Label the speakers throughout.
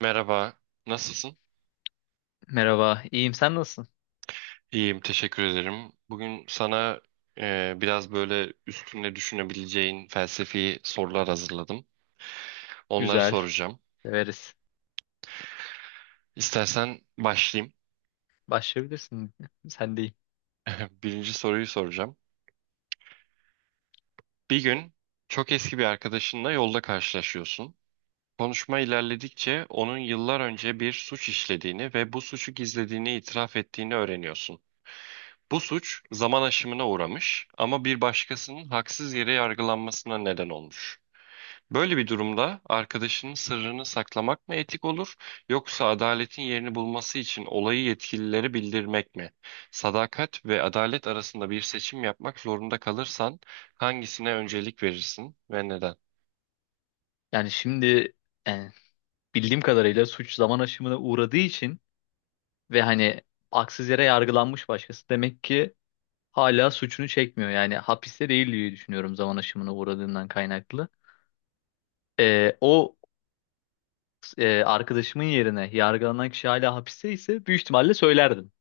Speaker 1: Merhaba, nasılsın?
Speaker 2: Merhaba, iyiyim. Sen nasılsın?
Speaker 1: İyiyim, teşekkür ederim. Bugün sana biraz böyle üstüne düşünebileceğin felsefi sorular hazırladım. Onları
Speaker 2: Güzel,
Speaker 1: soracağım.
Speaker 2: severiz.
Speaker 1: İstersen başlayayım.
Speaker 2: Başlayabilirsin. Sen değil.
Speaker 1: Birinci soruyu soracağım. Bir gün çok eski bir arkadaşınla yolda karşılaşıyorsun. Konuşma ilerledikçe onun yıllar önce bir suç işlediğini ve bu suçu gizlediğini itiraf ettiğini öğreniyorsun. Bu suç zaman aşımına uğramış ama bir başkasının haksız yere yargılanmasına neden olmuş. Böyle bir durumda arkadaşının sırrını saklamak mı etik olur, yoksa adaletin yerini bulması için olayı yetkililere bildirmek mi? Sadakat ve adalet arasında bir seçim yapmak zorunda kalırsan hangisine öncelik verirsin ve neden?
Speaker 2: Yani şimdi, yani bildiğim kadarıyla suç zaman aşımına uğradığı için ve hani haksız yere yargılanmış başkası demek ki hala suçunu çekmiyor. Yani hapiste değil diye düşünüyorum zaman aşımına uğradığından kaynaklı. O arkadaşımın yerine yargılanan kişi hala hapiste ise büyük ihtimalle söylerdim.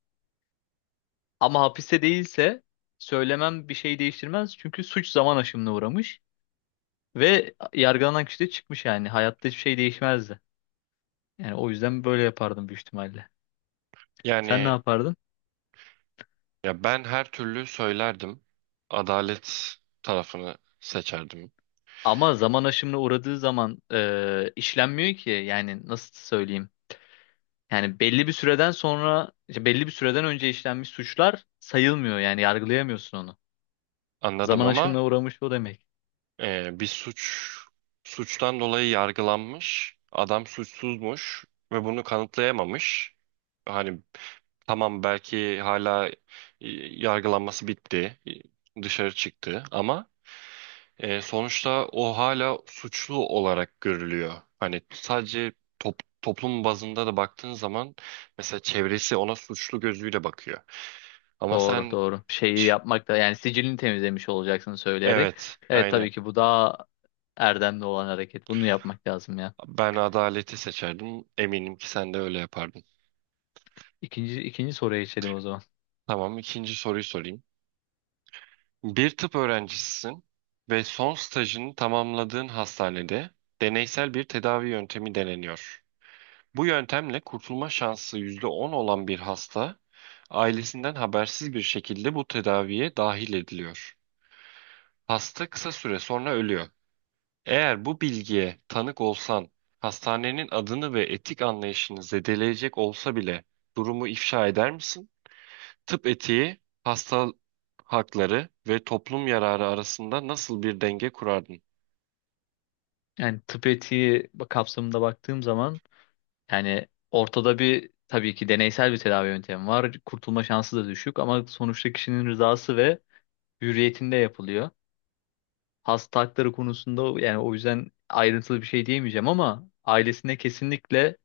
Speaker 2: Ama hapiste değilse söylemem bir şey değiştirmez çünkü suç zaman aşımına uğramış. Ve yargılanan kişi de çıkmış yani. Hayatta hiçbir şey değişmezdi. Yani o yüzden böyle yapardım büyük ihtimalle. Sen ne
Speaker 1: Yani
Speaker 2: yapardın?
Speaker 1: ya ben her türlü söylerdim. Adalet tarafını seçerdim.
Speaker 2: Ama zaman aşımına uğradığı zaman işlenmiyor ki. Yani nasıl söyleyeyim? Yani belli bir süreden sonra, işte belli bir süreden önce işlenmiş suçlar sayılmıyor. Yani yargılayamıyorsun onu.
Speaker 1: Anladım
Speaker 2: Zaman
Speaker 1: ama
Speaker 2: aşımına uğramış o demek.
Speaker 1: Bir suçtan dolayı yargılanmış. Adam suçsuzmuş ve bunu kanıtlayamamış. Hani tamam belki hala yargılanması bitti, dışarı çıktı ama sonuçta o hala suçlu olarak görülüyor. Hani sadece toplum bazında da baktığın zaman mesela çevresi ona suçlu gözüyle bakıyor. Ama
Speaker 2: Doğru,
Speaker 1: sen
Speaker 2: doğru. Şeyi yapmak da yani sicilini temizlemiş olacaksın söyleyerek.
Speaker 1: evet,
Speaker 2: Evet,
Speaker 1: aynen.
Speaker 2: tabii ki bu daha erdemli olan hareket. Bunu yapmak lazım ya.
Speaker 1: Ben adaleti seçerdim. Eminim ki sen de öyle yapardın.
Speaker 2: İkinci soruya geçelim o zaman.
Speaker 1: Tamam, ikinci soruyu sorayım. Bir tıp öğrencisisin ve son stajını tamamladığın hastanede deneysel bir tedavi yöntemi deneniyor. Bu yöntemle kurtulma şansı %10 olan bir hasta ailesinden habersiz bir şekilde bu tedaviye dahil ediliyor. Hasta kısa süre sonra ölüyor. Eğer bu bilgiye tanık olsan, hastanenin adını ve etik anlayışını zedeleyecek olsa bile durumu ifşa eder misin? Tıp etiği, hasta hakları ve toplum yararı arasında nasıl bir denge kurardın?
Speaker 2: Yani tıp etiği kapsamında baktığım zaman, yani ortada bir tabii ki deneysel bir tedavi yöntemi var. Kurtulma şansı da düşük ama sonuçta kişinin rızası ve hürriyetinde yapılıyor. Hasta hakları konusunda yani o yüzden ayrıntılı bir şey diyemeyeceğim ama ailesine kesinlikle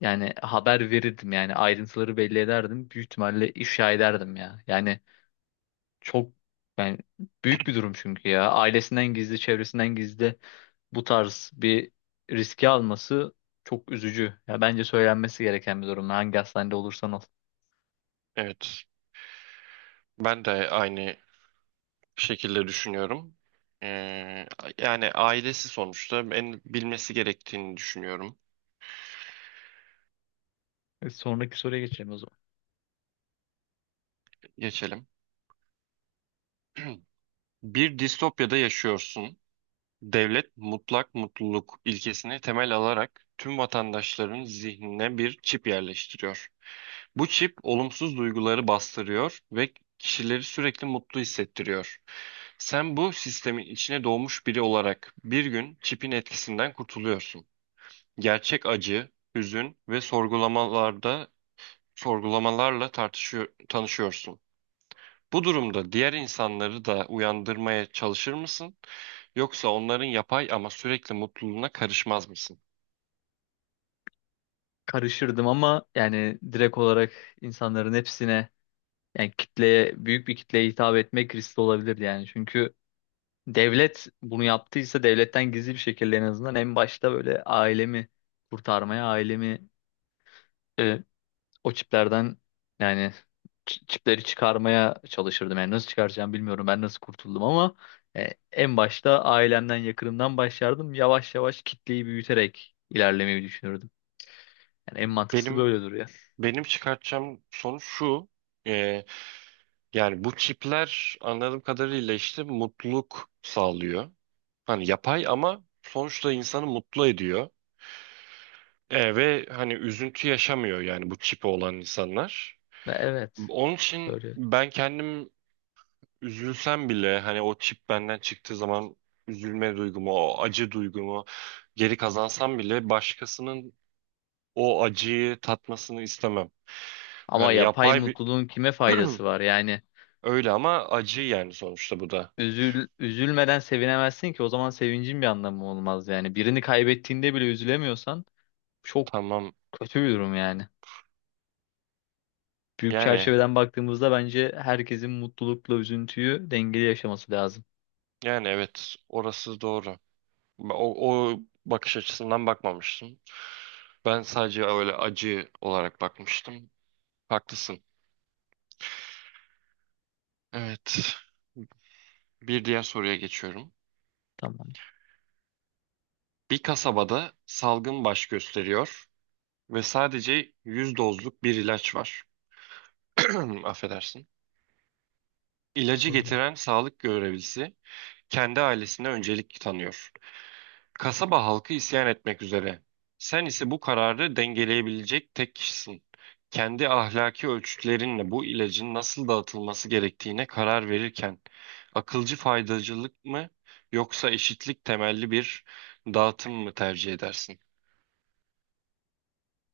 Speaker 2: yani haber verirdim, yani ayrıntıları belli ederdim. Büyük ihtimalle ifşa ederdim ya. Yani çok, ben, büyük bir durum çünkü ya. Ailesinden gizli, çevresinden gizli bu tarz bir riski alması çok üzücü. Ya bence söylenmesi gereken bir durum. Hangi hastanede olursan ol.
Speaker 1: Evet, ben de aynı şekilde düşünüyorum. Ee, yani ailesi sonuçta en bilmesi gerektiğini düşünüyorum.
Speaker 2: Sonraki soruya geçelim o zaman.
Speaker 1: Geçelim. Bir distopyada yaşıyorsun. Devlet mutlak mutluluk ilkesini temel alarak tüm vatandaşların zihnine bir çip yerleştiriyor. Bu çip olumsuz duyguları bastırıyor ve kişileri sürekli mutlu hissettiriyor. Sen bu sistemin içine doğmuş biri olarak bir gün çipin etkisinden kurtuluyorsun. Gerçek acı, hüzün ve sorgulamalarla tartışıyor, tanışıyorsun. Bu durumda diğer insanları da uyandırmaya çalışır mısın? Yoksa onların yapay ama sürekli mutluluğuna karışmaz mısın?
Speaker 2: Karışırdım ama yani direkt olarak insanların hepsine, yani kitleye, büyük bir kitleye hitap etmek riskli olabilirdi yani. Çünkü devlet bunu yaptıysa devletten gizli bir şekilde en azından en başta böyle ailemi kurtarmaya, ailemi, e, o çiplerden, yani çipleri çıkarmaya çalışırdım. Yani nasıl çıkaracağım bilmiyorum. Ben nasıl kurtuldum ama en başta ailemden, yakınımdan başlardım. Yavaş yavaş kitleyi büyüterek ilerlemeyi düşünürdüm. Yani en mantıklısı
Speaker 1: Benim
Speaker 2: böyle duruyor.
Speaker 1: benim çıkartacağım sonuç şu. e, Yani bu çipler anladığım kadarıyla işte mutluluk sağlıyor. Hani yapay ama sonuçta insanı mutlu ediyor. Ve hani üzüntü yaşamıyor yani bu çipi olan insanlar.
Speaker 2: Evet,
Speaker 1: Onun için
Speaker 2: böyle.
Speaker 1: ben kendim üzülsem bile hani o çip benden çıktığı zaman üzülme duygumu, o acı duygumu geri kazansam bile başkasının o acıyı tatmasını istemem.
Speaker 2: Ama
Speaker 1: Yani
Speaker 2: yapay
Speaker 1: yapay bir
Speaker 2: mutluluğun kime faydası var? Yani
Speaker 1: öyle ama acı yani sonuçta bu da.
Speaker 2: üzülmeden sevinemezsin ki, o zaman sevincin bir anlamı olmaz yani. Birini kaybettiğinde bile üzülemiyorsan çok
Speaker 1: Tamam.
Speaker 2: kötü bir durum yani. Büyük
Speaker 1: Yani
Speaker 2: çerçeveden baktığımızda bence herkesin mutlulukla üzüntüyü dengeli yaşaması lazım.
Speaker 1: yani evet orası doğru. O bakış açısından bakmamıştım. Ben sadece öyle acı olarak bakmıştım. Haklısın. Evet. Bir diğer soruya geçiyorum.
Speaker 2: Tamam.
Speaker 1: Bir kasabada salgın baş gösteriyor ve sadece 100 dozluk bir ilaç var. Affedersin. İlacı
Speaker 2: Sorularım.
Speaker 1: getiren sağlık görevlisi kendi ailesine öncelik tanıyor. Kasaba halkı isyan etmek üzere. Sen ise bu kararı dengeleyebilecek tek kişisin. Kendi ahlaki ölçütlerinle bu ilacın nasıl dağıtılması gerektiğine karar verirken akılcı faydacılık mı yoksa eşitlik temelli bir dağıtım mı tercih edersin?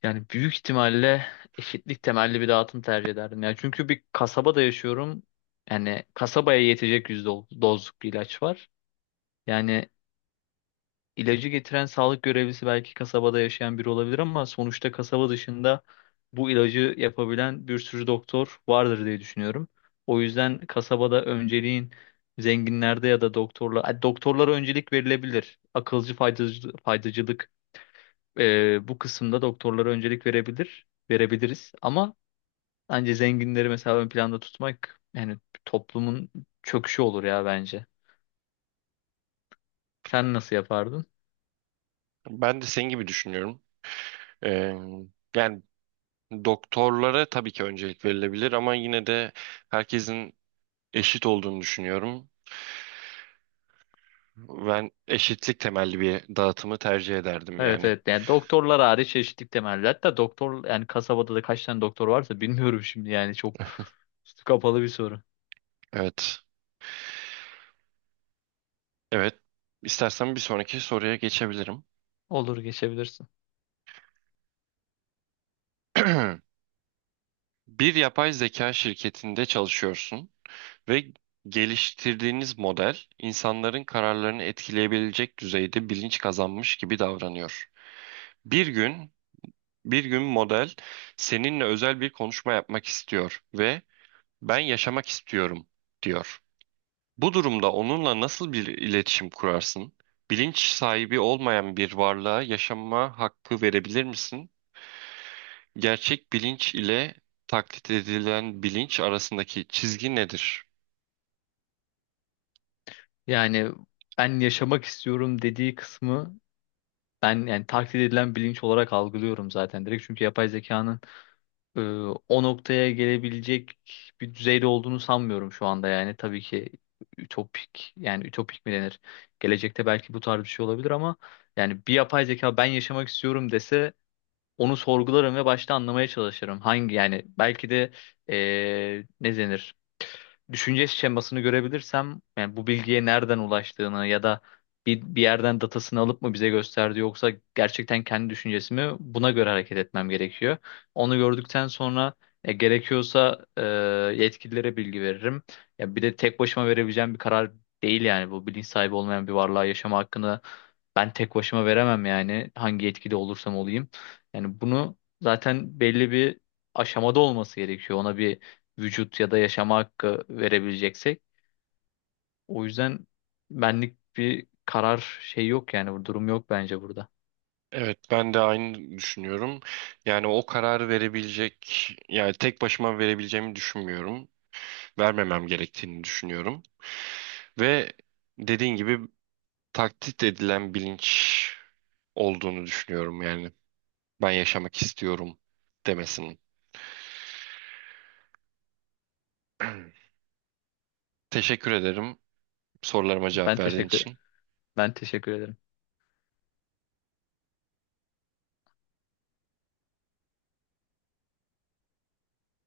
Speaker 2: Yani büyük ihtimalle eşitlik temelli bir dağıtım tercih ederdim. Yani çünkü bir kasabada yaşıyorum. Yani kasabaya yetecek yüz dozluk bir ilaç var. Yani İlacı getiren sağlık görevlisi belki kasabada yaşayan biri olabilir ama sonuçta kasaba dışında bu ilacı yapabilen bir sürü doktor vardır diye düşünüyorum. O yüzden kasabada önceliğin zenginlerde ya da doktorlara öncelik verilebilir. Akılcı faydacılık, bu kısımda doktorlara öncelik verebiliriz. Ama bence zenginleri mesela ön planda tutmak yani toplumun çöküşü olur ya bence. Sen nasıl yapardın?
Speaker 1: Ben de senin gibi düşünüyorum. Ee, yani doktorlara tabii ki öncelik verilebilir ama yine de herkesin eşit olduğunu düşünüyorum. Ben eşitlik temelli bir dağıtımı tercih ederdim
Speaker 2: Evet,
Speaker 1: yani.
Speaker 2: evet, yani doktorlar hariç eşitlik temelli. Hatta doktor, yani kasabada da kaç tane doktor varsa bilmiyorum şimdi, yani çok üstü kapalı bir soru.
Speaker 1: Evet. Evet. İstersen bir sonraki soruya geçebilirim.
Speaker 2: Olur, geçebilirsin.
Speaker 1: Bir yapay zeka şirketinde çalışıyorsun ve geliştirdiğiniz model insanların kararlarını etkileyebilecek düzeyde bilinç kazanmış gibi davranıyor. Bir gün, bir gün model seninle özel bir konuşma yapmak istiyor ve ben yaşamak istiyorum diyor. Bu durumda onunla nasıl bir iletişim kurarsın? Bilinç sahibi olmayan bir varlığa yaşama hakkı verebilir misin? Gerçek bilinç ile taklit edilen bilinç arasındaki çizgi nedir?
Speaker 2: Yani ben yaşamak istiyorum dediği kısmı, ben yani taklit edilen bilinç olarak algılıyorum zaten direkt. Çünkü yapay zekanın e, o noktaya gelebilecek bir düzeyde olduğunu sanmıyorum şu anda yani. Tabii ki ütopik, yani ütopik mi denir? Gelecekte belki bu tarz bir şey olabilir ama yani bir yapay zeka ben yaşamak istiyorum dese onu sorgularım ve başta anlamaya çalışırım. Hangi, yani belki de ne denir? Düşünce şemasını görebilirsem, yani bu bilgiye nereden ulaştığını ya da bir yerden datasını alıp mı bize gösterdi, yoksa gerçekten kendi düşüncesi mi, buna göre hareket etmem gerekiyor. Onu gördükten sonra, gerekiyorsa yetkililere bilgi veririm. Ya bir de tek başıma verebileceğim bir karar değil yani bu, bilinç sahibi olmayan bir varlığa yaşama hakkını ben tek başıma veremem yani hangi yetkili olursam olayım. Yani bunu zaten belli bir aşamada olması gerekiyor. Ona bir vücut ya da yaşama hakkı verebileceksek. O yüzden benlik bir karar şey yok yani, bu durum yok bence burada.
Speaker 1: Evet, ben de aynı düşünüyorum. Yani tek başıma verebileceğimi düşünmüyorum. Vermemem gerektiğini düşünüyorum. Ve dediğin gibi taklit edilen bilinç olduğunu düşünüyorum yani. Ben yaşamak istiyorum demesinin. Teşekkür ederim sorularıma cevap
Speaker 2: Ben
Speaker 1: verdiğin
Speaker 2: teşekkür
Speaker 1: için.
Speaker 2: Ben teşekkür ederim.